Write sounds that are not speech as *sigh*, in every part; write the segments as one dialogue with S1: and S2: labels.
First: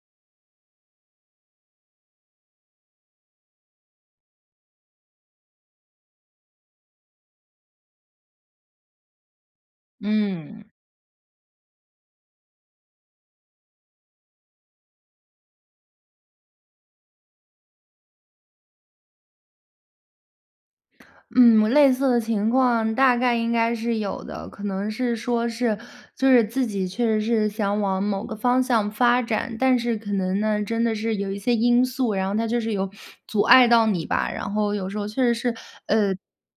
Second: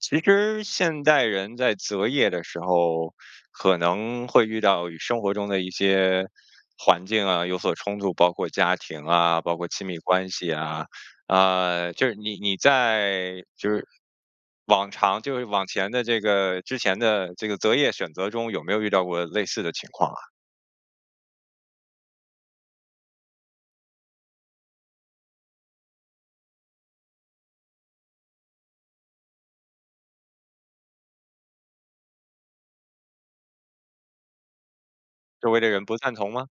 S1: 其实现代人在择业的时候，可能会遇到与生活中的一些环境啊，有所冲突，包括家庭啊，包括亲密关系
S2: 嗯。
S1: 啊。呃，就是你你在，就是往常，就是往前的这个之前的这个择业选择中，有没有遇到过类似的情况啊？
S2: 嗯，我类似的情况大概应该是有的，可能是说是，就是自己确实是想往某个方向发展，但是可能呢，真的是有一些因素，然后它就是有阻碍到你吧。然后有时候确实
S1: 周
S2: 是，
S1: 围的人不
S2: 呃
S1: 赞同吗？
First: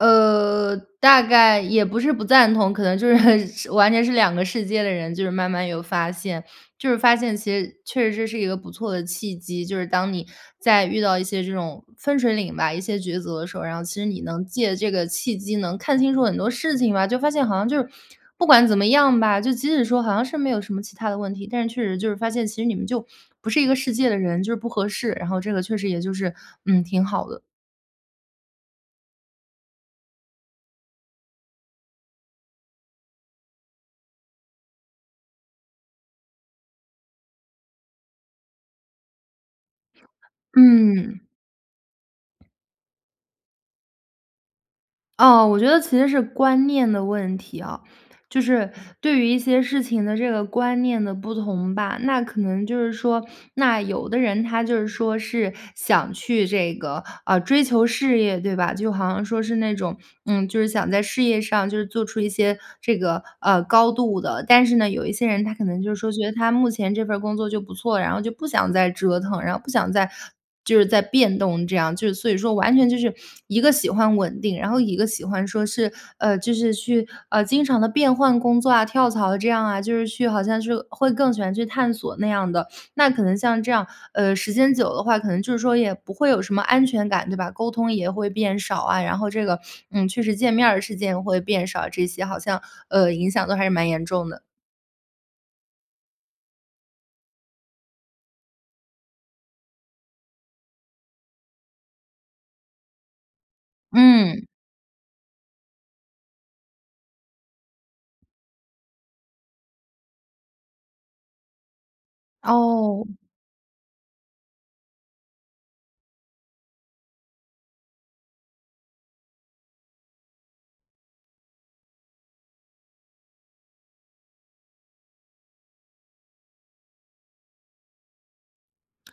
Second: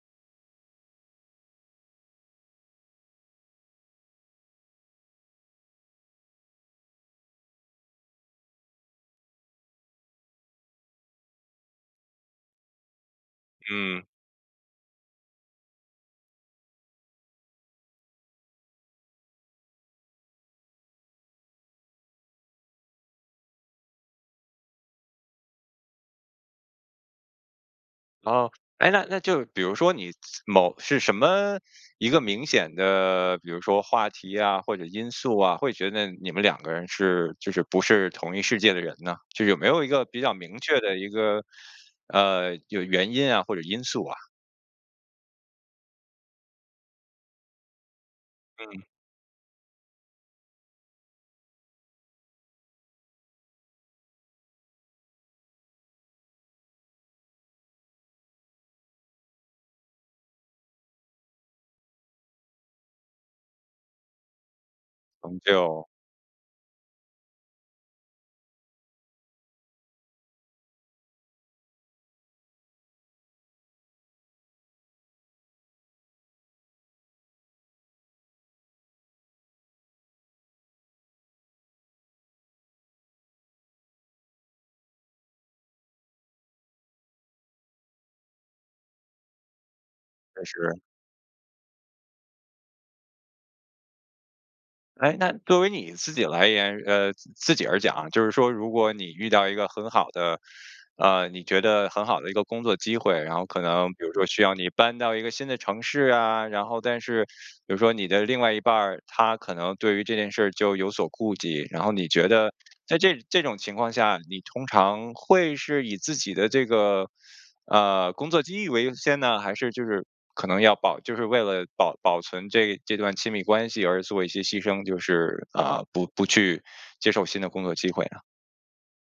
S2: 呃，大概也不是不赞同。可能就是，完全是两个世界的人，就是慢慢有发现。就是发现其实确实是，是一个不错的契机，就是当你在遇到一些这种分水岭吧，一些抉择的时候，然后其
S1: 嗯。
S2: 实你能借这个契机，能看清楚很多事情吧。就发现好像就，不管怎么样吧，就即使说好像是没有什么其他的问题，但是确实就是发现其实你们就不是一个世界的人，就是不合适。然后这个确实也就是，嗯，挺好的。
S1: 哦哎，那那就比如说你某是什么，一个明显的，比如说话题呀或者因素啊，会觉得你们两个人是就是不是同一世界的人呢？就有没有一个比较明确的一
S2: 嗯。
S1: 个呃有原因啊或者因素啊？
S2: 哦，我觉得其实是观念的问题哦。就是
S1: 嗯。
S2: 对于一些事情的这个观念的不同吧，那可能就是说，那有的人他就是说是想去这个啊追求事业，对吧，就好像说是那种，嗯，就是想在事业上就是做出一些这个，呃，高度的。但是呢，有一些
S1: 嗯，
S2: 人
S1: 对
S2: 他可能
S1: 哦。
S2: 就觉得他目前这份儿工作就不错，然后就不想再折腾，然后不想再就是再变动这样。就是所以说完全就是一个喜欢稳定，然后一个喜欢说是，呃，就是去，呃，经常地变换工作啊，跳槽这样啊，就是去好像是会更喜欢去探索那样的。那可能像这样，呃，时间久的话，可能就是说也不会有什么安全感，对吧？沟通也会变少啊，然后这个，嗯，确实
S1: 确
S2: 见面
S1: 实。
S2: 儿的时间也会变少，这些好像，呃，影响都还是蛮严重的。
S1: 诶，那作为你自己来言，呃，自自己而讲就是说如果你遇到一个很好的，呃，你觉得很好的一个工作机会，然后可能比如说需
S2: 嗯。
S1: 要你搬到一个新的城市啊，然后但是比如说你的另外一半儿，他可能对于这件事儿就有所顾忌。然后你觉得在
S2: 哦。
S1: 这这种情况下，你通常会是以自己的这个，呃，工作机遇为优先呢，还是就是可能要保就是为了保保存这这段亲密关系而做一些牺牲，就是，呃，不不去接受新的工作机会呢？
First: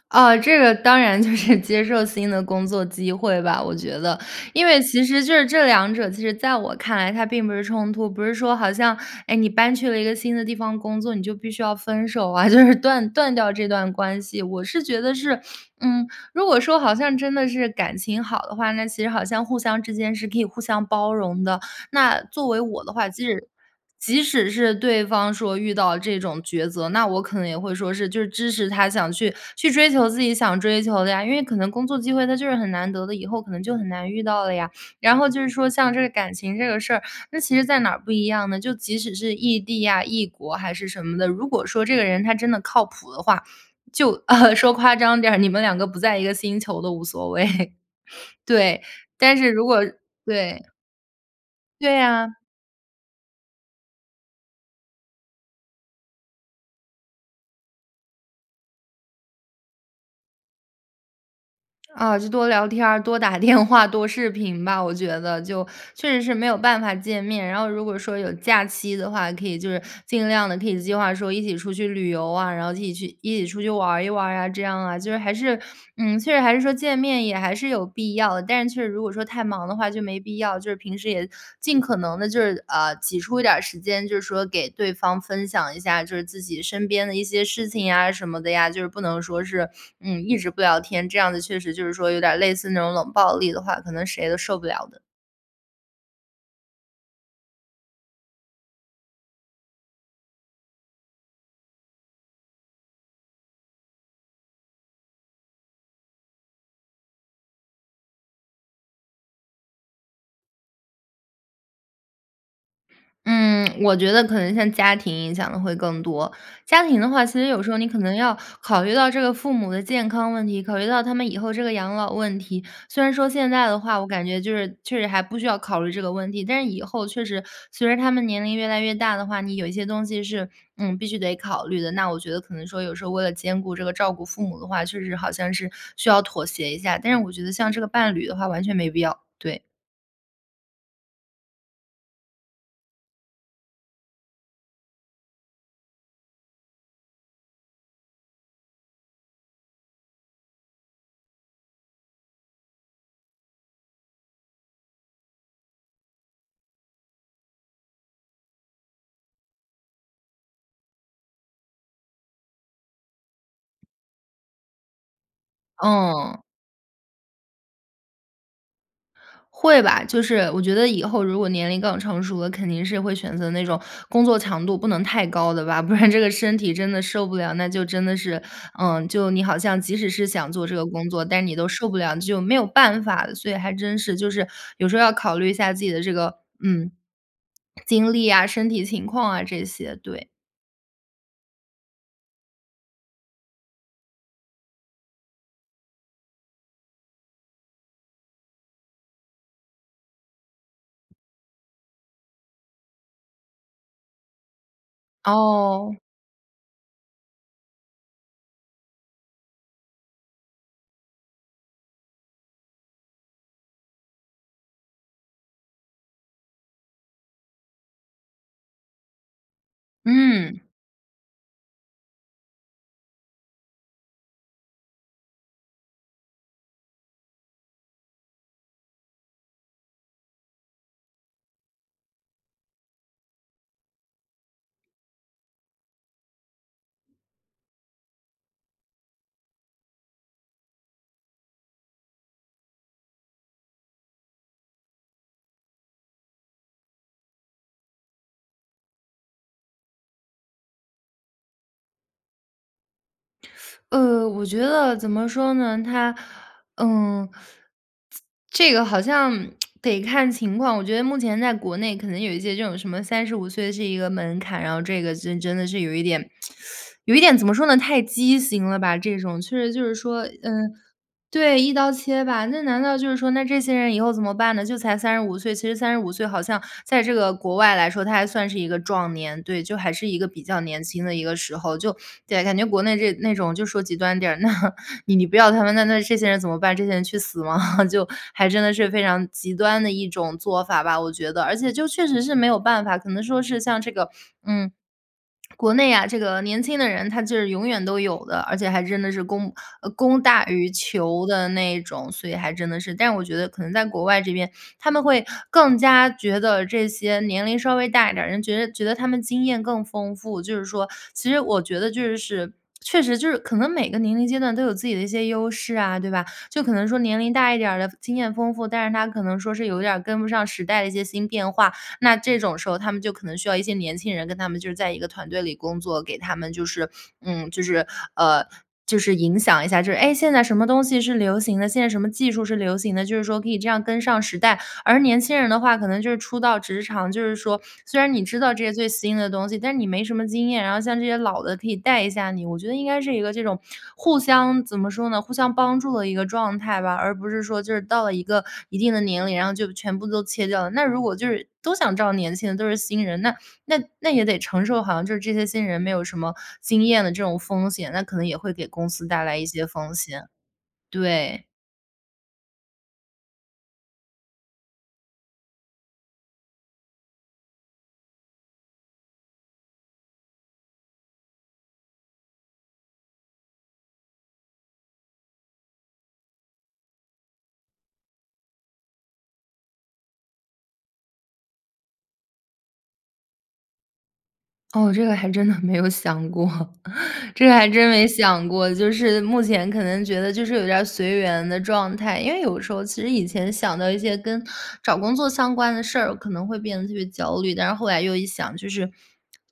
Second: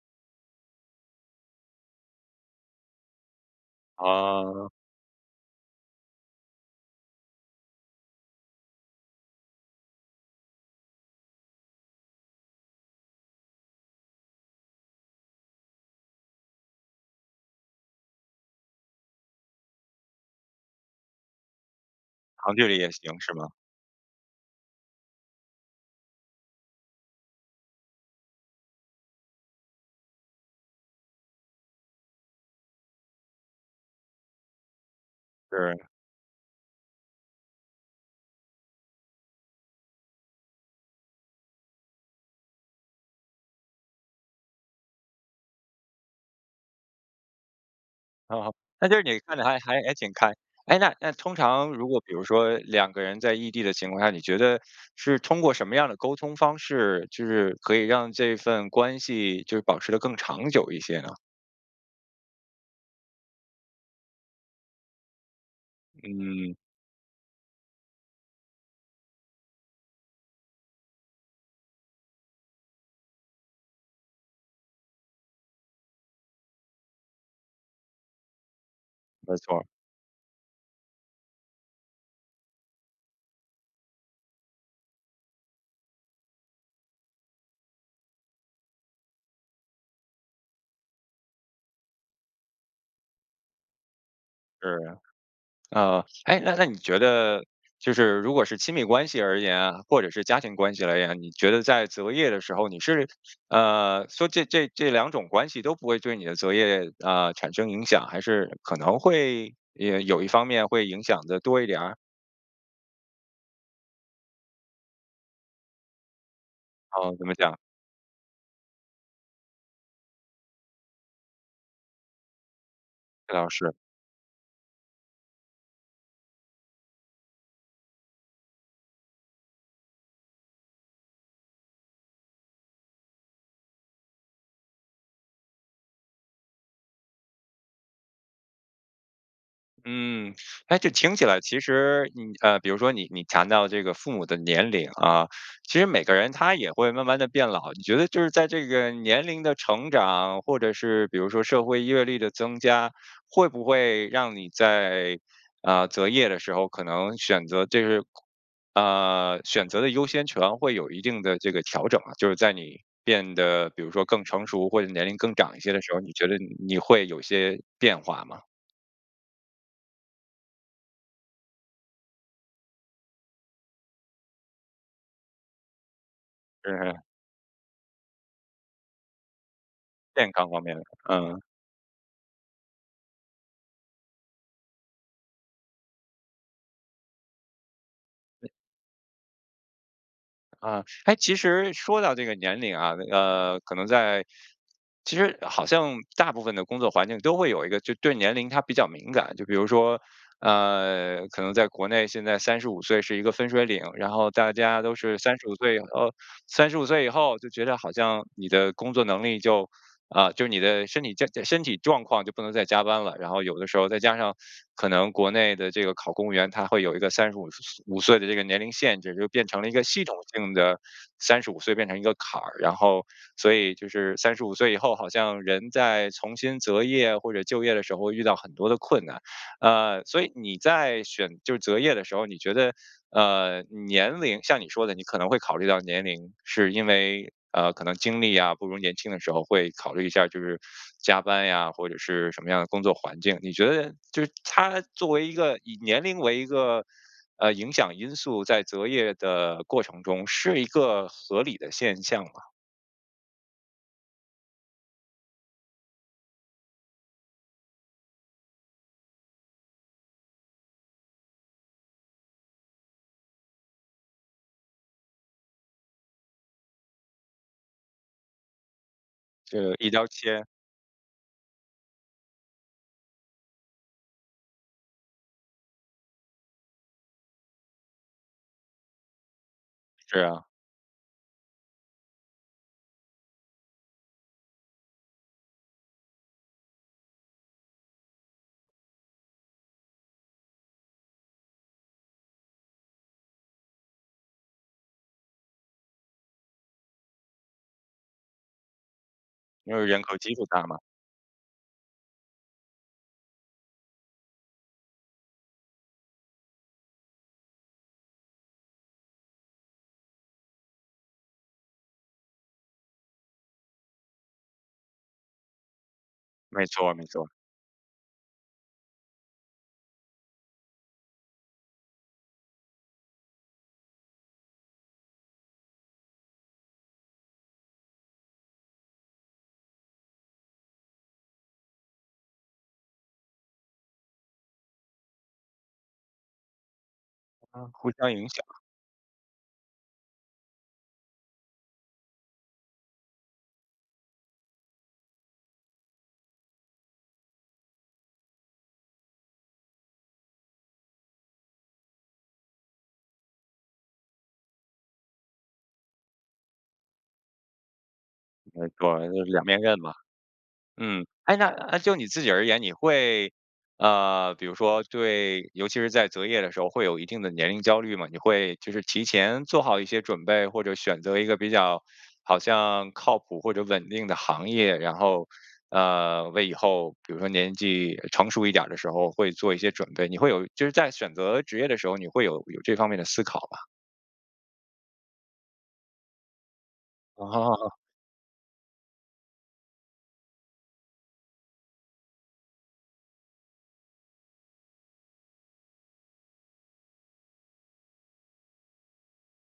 S2: 啊，这个当然就是接受新的工作机会吧，我觉得。因
S1: 啊。
S2: 为其实就是这两者其实在我看来它并不是冲突，不是说好像，诶，你搬去了一个新的地方工作，你就必须要分手啊，就是断断掉这段关系。我是觉得是，嗯，如果说好像真的是感情好的话，那其实好像互相之间是可以互相包容的。那作
S1: 长
S2: 为
S1: 距离
S2: 我
S1: 也
S2: 的话，
S1: 行
S2: 即
S1: 是
S2: 使
S1: 吗？
S2: 即使是对方说遇到这种抉择，那我可能也会说是就是支持他想去去追求自己想追求的呀。因为可能工作机会它就是很难得的，以后可能就很难遇到了呀。然后就是说
S1: 是。
S2: 像这个感情这个事儿，那其实在哪儿不一样呢？就即使是异地啊、异国还是什么的，如果说这个人他真的靠谱的话，就呃，说夸张点儿，你们两个不在一个星球都无所谓。
S1: 哦，
S2: 对，
S1: 那就是你
S2: 但
S1: 看得
S2: 是
S1: 还
S2: 如果，
S1: 还还挺开。
S2: 对。
S1: 诶那那通常如
S2: 对
S1: 果比如
S2: 啊。
S1: 说两个人在异地的情况下，你觉得是通过什么样儿的沟通方式，就是可以让这份关系就是保持得更长久一些呢？
S2: 啊，就多聊天儿、多打电话、多视频吧，我觉得就，确实是没
S1: 嗯。
S2: 有办法见面，然后如果说有假期的话，可以就是尽量地可以计划说一起出去旅游啊，然后一起去一起出去玩儿一玩儿啊，这样啊，就是还是，嗯，确实还是说见面也还是有必要。但是确实如果说
S1: 没
S2: 太
S1: 错儿。
S2: 忙的话就没必要，就是平时也尽可能地就是，啊，挤出一点儿时间，就是说给对方分享一下，就是自己身边的一些事情呀什么的呀，就是不能说是，嗯，一直不聊天，这样子确实就是说有点儿类似那种冷暴力的话，可能谁都受不
S1: 是，
S2: 了的。
S1: 呃，诶，那那你觉得就是如果是亲密关系而言啊，或者是家庭关系而言，你觉得在择业的时候你是，呃，说这这这两种关系都不会对你的择业，呃，产生影响，还是可能会呃有一方面会影响得多一点儿？
S2: 嗯，我觉得可能像家庭影响得会更多，家庭的
S1: 哦，
S2: 话，
S1: 怎
S2: 其
S1: 么
S2: 实
S1: 讲？
S2: 有时候你可能要考虑到这个父母的健康问题，考虑到他们以后这个养老问题。虽然说
S1: 这倒
S2: 现在
S1: 是。
S2: 的话，我感觉就是确实还不需要考虑这个问题，但是以后确实随着他们年龄越来越大的话，你有一些东西是，嗯，必须得考虑的，那我觉得可能说有时候为了兼顾这个照顾父母的话，确实好像是需要妥协一下，但是我觉得像这个伴侣的话完全没必要，对。
S1: 嗯，诶，这听起来其实你，呃，比如说你你强调这个父母的年龄啊，其实每个人他也会慢慢地变老。你觉得就是在这个年龄的成长，或者是比如说社会阅历的增加，会不会让你在，呃，择业的时候可能选择这是空呃，选择的优先权会有一定的这个调整啊，就是在你变得比如说更成熟或者年龄更长一些的时候儿，你觉得
S2: 嗯。
S1: 你你会有些变化吗？
S2: 会吧，就是我觉得以后如果年龄更成熟了，肯定是会选择那种工作强度不能太高的吧，不然这个身体真的
S1: 嗯。
S2: 受不了。那就真的是，嗯，就你好像即使是
S1: 健康
S2: 想
S1: 方
S2: 做这
S1: 面的，
S2: 个工作，
S1: 嗯。
S2: 但你都受不了，就没有办法了。所以还真是，就是有时候要考虑一下自己的这个，嗯，*swallows* 精力啊，身体情况啊这些，对。
S1: 啊，哎其实说到这个年龄啊，呃，可能在其实好像大部分的工作环境都会有一个就对年龄它比较敏感。就比如说呃，可能在国内现在三十五岁是一个分水岭，然后大家都是三十五岁以
S2: 哦。
S1: 后，三十五岁以后就觉得好像你的工作能力就，啊就你的身体健身体状况就不能再加班了。然后有的时候再加上可能国内的这个考公务员，它会有一个三十五五岁的这个年龄限制，就变成了一个系统性
S2: 嗯。
S1: 的，三十五岁变成一个坎儿。然后所以就是三十五岁以后好像人在重新择业或者就业的时候遇到很多的困难。呃，所以你在选就是择业的时候，你觉得，呃，年龄像你说的，你可能会考虑到年龄，是因为呃可能精力啊，不如年轻的时候会考虑一下，就是加班呀，或者是什么样的工作环境。你觉得就是它作为一个以年龄为一个，呃，影响因素在择业的过程中是一个合理的现象吗？
S2: 呃我觉得怎么说呢，他嗯，自这个好像 *tsk* 得看情况。我觉得目前在国内可能有一些这种什么35岁是一个门槛，然后这个就真的是有一点，*sucks teeth* 有一点怎么说呢，太畸形了吧，这种确
S1: 是
S2: 实
S1: 的，
S2: 就
S1: 一
S2: 是
S1: 刀
S2: 说，
S1: 切。
S2: 嗯，对，一刀切吧，那难道就是说那这些人以后怎么办呢？就才35岁，其实35岁好像在这个国外来说，他还算是一个壮年，对，就还是一
S1: 是
S2: 个比
S1: 啊。
S2: 较年轻的一个时候。就对，感觉国内这那种就说极端点儿，那你你不要他们那那这些人怎么办？这些人去死吗？*chuckles* 就还真的是非常极端的一种做法吧，我觉得。而且就确实是没有办法，可能说是像这个，嗯，国内啊，这个年轻的人他就是永远都有的，而且还真的是供
S1: 因为人口
S2: 供
S1: 基
S2: 大
S1: 础大
S2: 于
S1: 嘛。
S2: 求的那种，所以还真的是。但我觉得可能在国外这边，他们会更加觉得这些年龄稍微大一点儿的人觉得觉得他们经验更丰富，就是说，其实我觉得就是确实就是可能每个年龄阶段都有自己的一些优势啊，对吧？就
S1: 没
S2: 可能
S1: 错儿，没
S2: 年
S1: 错。
S2: 龄大一点儿的经验丰富，但是他可能说是有点儿跟不上时代的一些新变化，那这种时候他们就可能需要一些年轻人跟他们就是在一个团队里工作，给他们就是，嗯，就是，呃，就是影响一下，就是，诶，现在什么东西是流行的，现在什么技术是流行的，就是说可以这样跟上时代。而年轻人的话可能就是初到职场，就是说
S1: 嗯，互
S2: 虽
S1: 相
S2: 然你
S1: 影
S2: 知
S1: 响。
S2: 道这些最新的东西，但是你没什么经验，然后像这些老的可以带一下你，我觉得应该是一个这种互相怎么说呢，互相帮助的一个状态吧，而不是说就是到了一个一定的年龄，然后就全部都切掉了。那如果就是都想找年轻的都是新人，那那那也得承受，好像就是这些新人没有什么经验的这种风险，那可能也会
S1: 没
S2: 给公
S1: 错
S2: 司
S1: 儿，就
S2: 带来一
S1: 两面
S2: 些
S1: 刃
S2: 风
S1: 吧。
S2: 险。
S1: 嗯，诶，
S2: 对。
S1: 那就你自己而言，你会，呃，比如说对尤其是在择业的时候会有一定的年龄焦虑吗？你会就是提前做好一些准备？或者选择一个比较好像靠谱或者稳定的行业，然后，呃，为以后比如说年纪成熟一点儿的时候会做一些准备，你会有就是在选择职业的时候，你会有有这方面的思考吧？
S2: 哦，这个还真的没有想过，这个还
S1: 哦。
S2: 真没想过。就是目前可能觉得就是有点儿随缘的状态，因为有时候其实以前想到一些跟找工作相关的事儿，可能会变得特别焦虑。但是后来又一想，就是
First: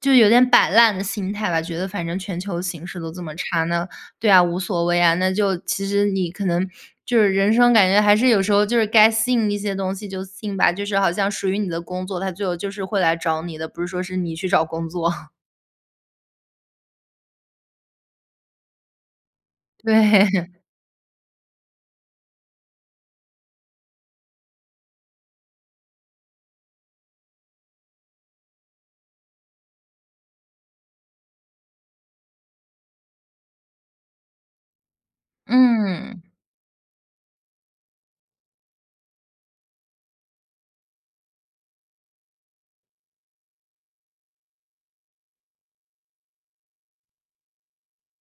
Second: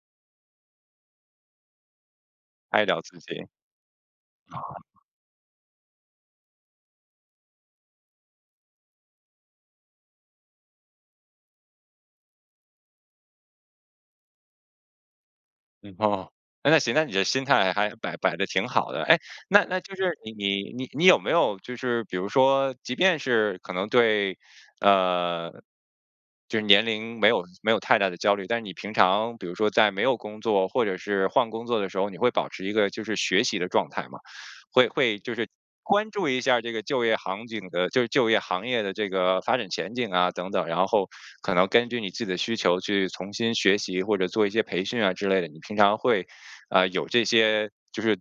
S2: 就有点摆烂的心态吧。觉得反正全球
S1: 爱
S2: 形势
S1: 聊
S2: 都
S1: 自
S2: 这么
S1: 己。
S2: 差，那对啊，无
S1: 啊。
S2: 所谓啊。那就其实你可能就是人生感觉还是有时候就是该信一些东西就信吧，就是好像属于你的工作，它最后就是会来找你的，不是说是你去找工作。*chuckles*
S1: 哦，诶，那行，那你这心态还摆摆得挺好的。诶那那就是你
S2: 对。
S1: 你你你有没有就是比如说即便是可能对呃，就是年龄没有没有太大的焦虑，但是你平常比如说在没有工作或者是换工作的时候，你会保持一个就是学习的状态吗？会会就是关
S2: 嗯。
S1: 注一下这个就业行景的就是就业行业的这个发展前景啊等等，然后可能根据你自己的需求去重新学习，或者做一些培训啊之类的？你平常会，呃，有这些就是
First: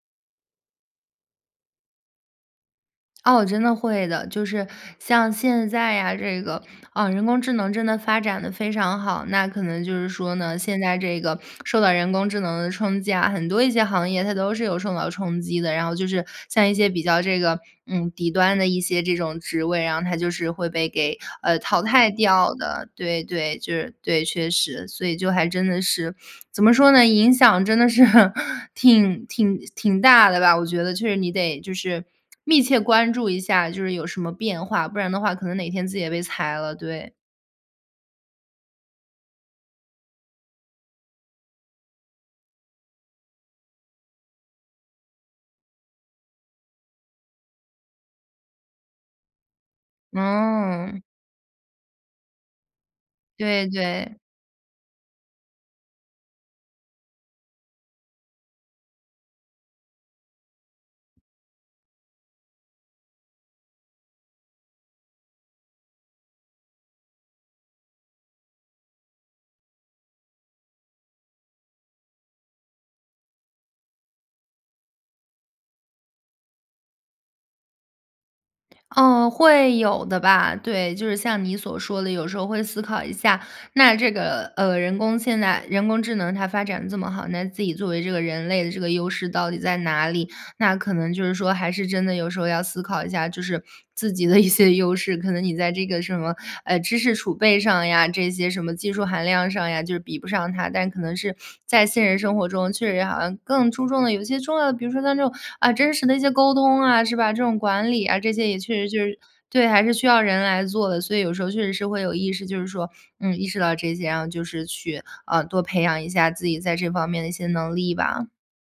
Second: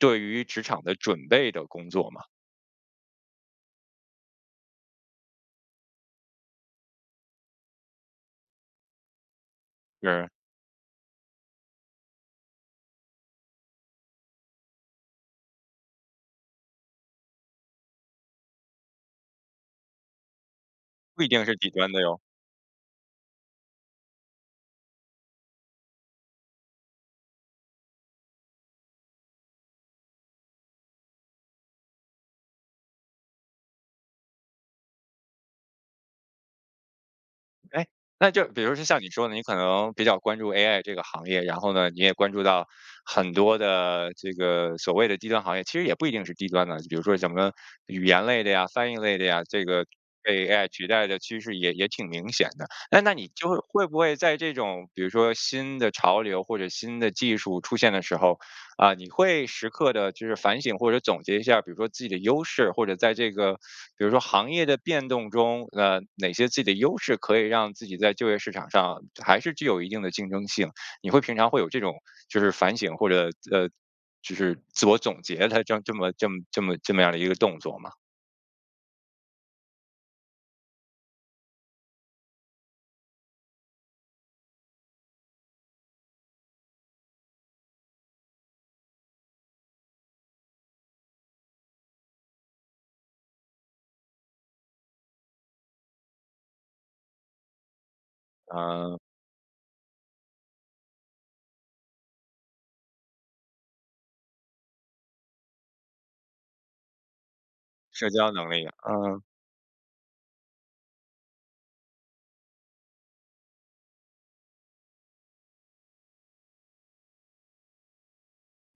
S1: 对于职场的准备的工作吗？
S2: 哦，真的会的。就是像现在啊这个，啊人工智能真的发展得非常好。那可能就是
S1: 对。
S2: 说呢，现在这个受到人工智能的冲击啊，很多一些行业它都是有受到冲击的，然后就是像一些比较这个嗯底端的一些这种职位，然后它就是会被给
S1: 不一定是
S2: 呃
S1: 底
S2: 淘
S1: 端的
S2: 汰
S1: 哟。
S2: 掉的，对对，就是对，确实。所以就还真的是怎么说呢，影响真的是挺挺挺大的吧，我觉得确实你得就是密切关注一下，就是有什么变化，不然的话可能哪天自己也被裁了，对。
S1: 哎，那就是比如像你说的你可能比较关注 AI 这个行业，然后呢，你也关注到很多的这个所谓的低端行业，其实也不一定是低端的，比如说什么语言类的呀、翻译类的呀，这个被 AI 取
S2: 嗯。
S1: 代的趋势也也挺明显的。哎那你就
S2: 对
S1: 会不会
S2: 对。
S1: 在这种比如说新的潮流或者新的技术出现的时候，呃你会时刻地就是反省或者总结一下，比如说自己的优势，或者在这个比如说行业的变动中，呃哪些自己的优势，可以让自己在就业市场上还是具有一定的竞争性，你会平常会有这种就是反省，或者，呃，就是自我总结的这么这么这么这么样儿的一个动作吗？
S2: 哦，会有的吧，对。就是像你所说的，有时候会思考一下那这个，呃，人工现在人工智能它发展这么好，那自己作为这个人类的这个优势到底在哪里？那可能就是说还是真的有时候要思考一下，就是自己的一些优势，可能你在这个什么，呃，知识储备上呀这些，什么技
S1: 嗯。
S2: 术含量上呀，就是比不上它。但可能是在现实生活中确实好像更注重的有一些重要的，比如说像这种，啊，真实的一些沟通啊，是吧？这种管理
S1: 社
S2: 啊，
S1: 交
S2: 这些
S1: 能
S2: 也
S1: 力，
S2: 确实就是
S1: 嗯。
S2: 对，还是需要人来做的。所以有时候确实是会有意识，就是说，嗯，意识到这些，然后就是去，呃，多培养一下自己在这方面的一些能力吧。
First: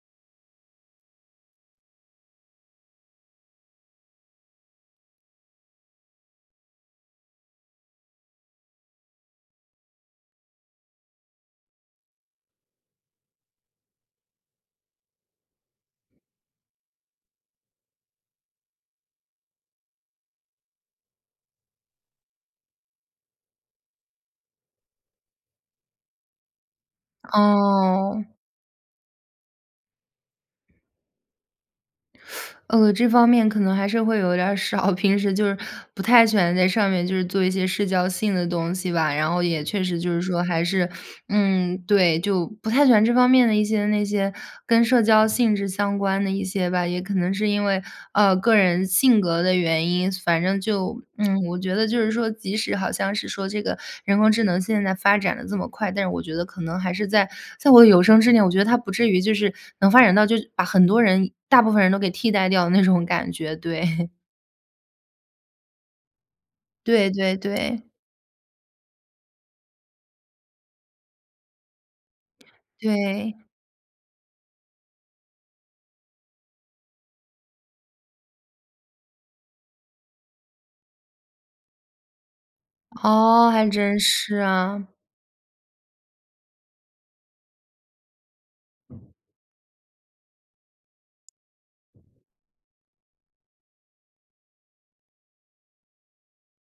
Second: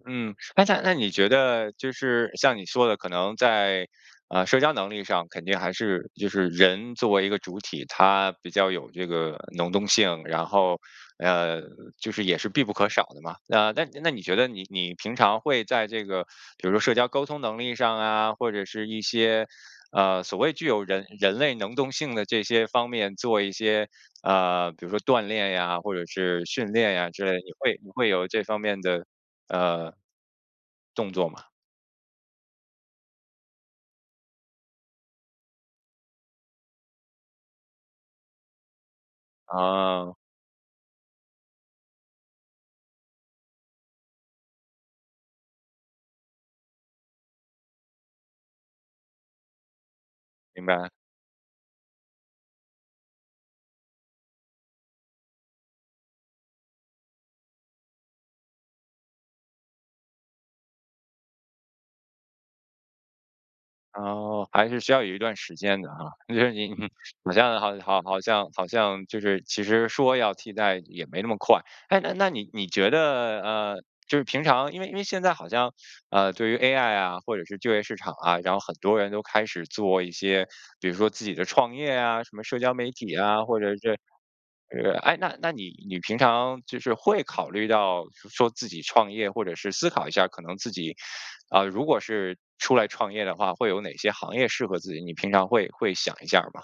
S1: 嗯，哎在那你觉得就是像你说的可能在，呃，社交能力上肯定还是就是人作为一个主体，他比较有这个能动性，然后，呃，就是也是必不可少的嘛。呃，那那你觉得你你平常会在这个比如说社交沟通能力上啊，或者是一些，呃，所谓具有人人类能动性的这些方面做一些，呃，比如说锻炼呀，或者是训练呀之类的，你会你会有
S2: 哦。
S1: 这方面的，呃动作吗？
S2: *sucks teeth* 呃，这方面可能还是会有点儿少，平时就是不太喜欢在上面就是做一些社交性的东西吧。然后也确实就
S1: 啊。
S2: 是说还是，嗯，对，就不太喜欢这方面的一些那些跟社交性质相关的一些吧，也可能是因为，呃，个人性格的原因。反正
S1: 明白。
S2: 就 *smacks lips* 嗯，我觉得就是说，即使好像是说这个人工智能现在发展得这么快，但是我觉得可能还是在在我有生之年，我觉得它不至于就是能发展到就把很多人大部分人都给替代掉的那种感觉，对。*chuckles*
S1: 哦，还是需要有一段时间的哈，就是你哼
S2: 对
S1: 好
S2: 对
S1: 像好
S2: 对。
S1: 好好像好像就是其实说要替代也没那么快。咳，那那你你觉
S2: 对。
S1: 得，呃，就是平常因为因为现在好像，呃，对于 AI 啊，或者是就业市场啊，然后很多人都开始做一些，比如说自己的创业啊，什么社交媒体啊，
S2: 哦，
S1: 或
S2: 还
S1: 者是
S2: 真是
S1: 是
S2: 啊。
S1: 诶，那那你你平常就是会考虑到说自己创业或者是思考一下可能自己，啊，如果是出来创业的话，会有哪些行业适合自己？你平常会会想一下吗？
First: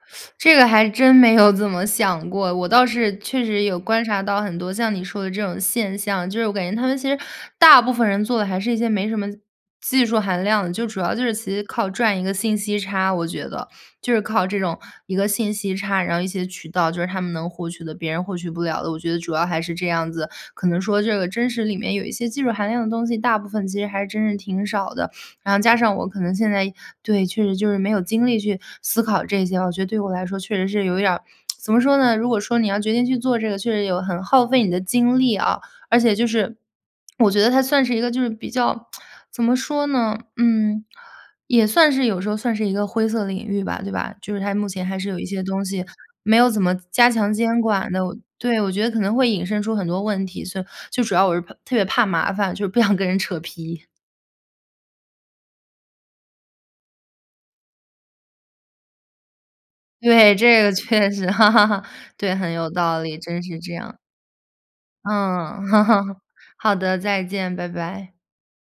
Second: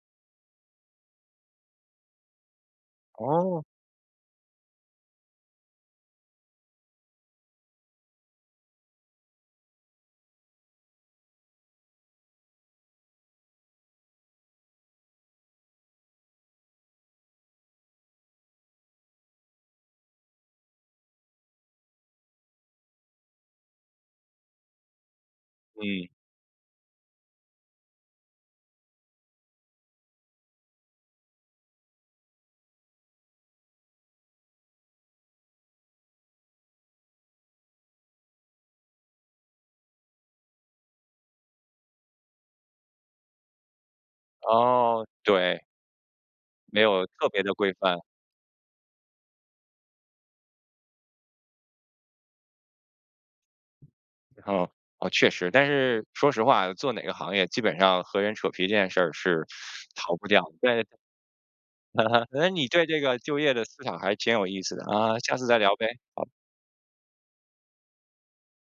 S2: *sucks teeth* 这个还真没有怎么想过，我倒是确
S1: 哦。
S2: 实有观察到很多像你说的这种现象。就是我感觉他们其实大部分人做的还是一些没什么技术含量，就主要就是其实靠赚一个信息差，我觉得。就是靠这种一个信息差，然后一些渠道就是他们能获取的，别人获取不了的。我觉得主要还是这样子，可能说这个真实里面有一些技术含量的东西，大部分其实还真是挺少的。然后加上我
S1: 嗯。
S2: 可能现在对，确实就是没有精力去思考这些啊，我觉得对我来说确实是有一点儿，*tsk* 怎么说呢？如果说你要决定去做这个，确实有很耗费你的精力啊，而且就是 *smacks lips* 我觉得它算是一个就是比较 *tsk* 怎么说呢？嗯，也算是有时候算是一个灰色的领域吧，对吧？就是它目前还
S1: 哦，
S2: 是有一些东
S1: 对。
S2: 西没有怎么
S1: 没有
S2: 加
S1: 特
S2: 强
S1: 别地
S2: 监
S1: 规
S2: 管
S1: 范。
S2: 的哦对，我觉得可能会引申出很多问题，所以就主要我是怕特别怕麻烦，就是不想跟人扯皮。
S1: 哦，啊，确实，但是说实话啊，做哪个行业基本上和人扯皮这件事儿是逃不
S2: 对，
S1: 掉的。
S2: 这个
S1: 对，
S2: 确实，*chuckles*
S1: *chuckles*
S2: 对，
S1: 那
S2: 很
S1: 你
S2: 有
S1: 对
S2: 道
S1: 这
S2: 理，
S1: 个就
S2: 真
S1: 业
S2: 是
S1: 的
S2: 这
S1: 思
S2: 样。
S1: 想还挺有意思的，啊，下次
S2: 嗯，
S1: 再聊呗。
S2: *chuckles*
S1: 好。
S2: 好的，再见，拜拜。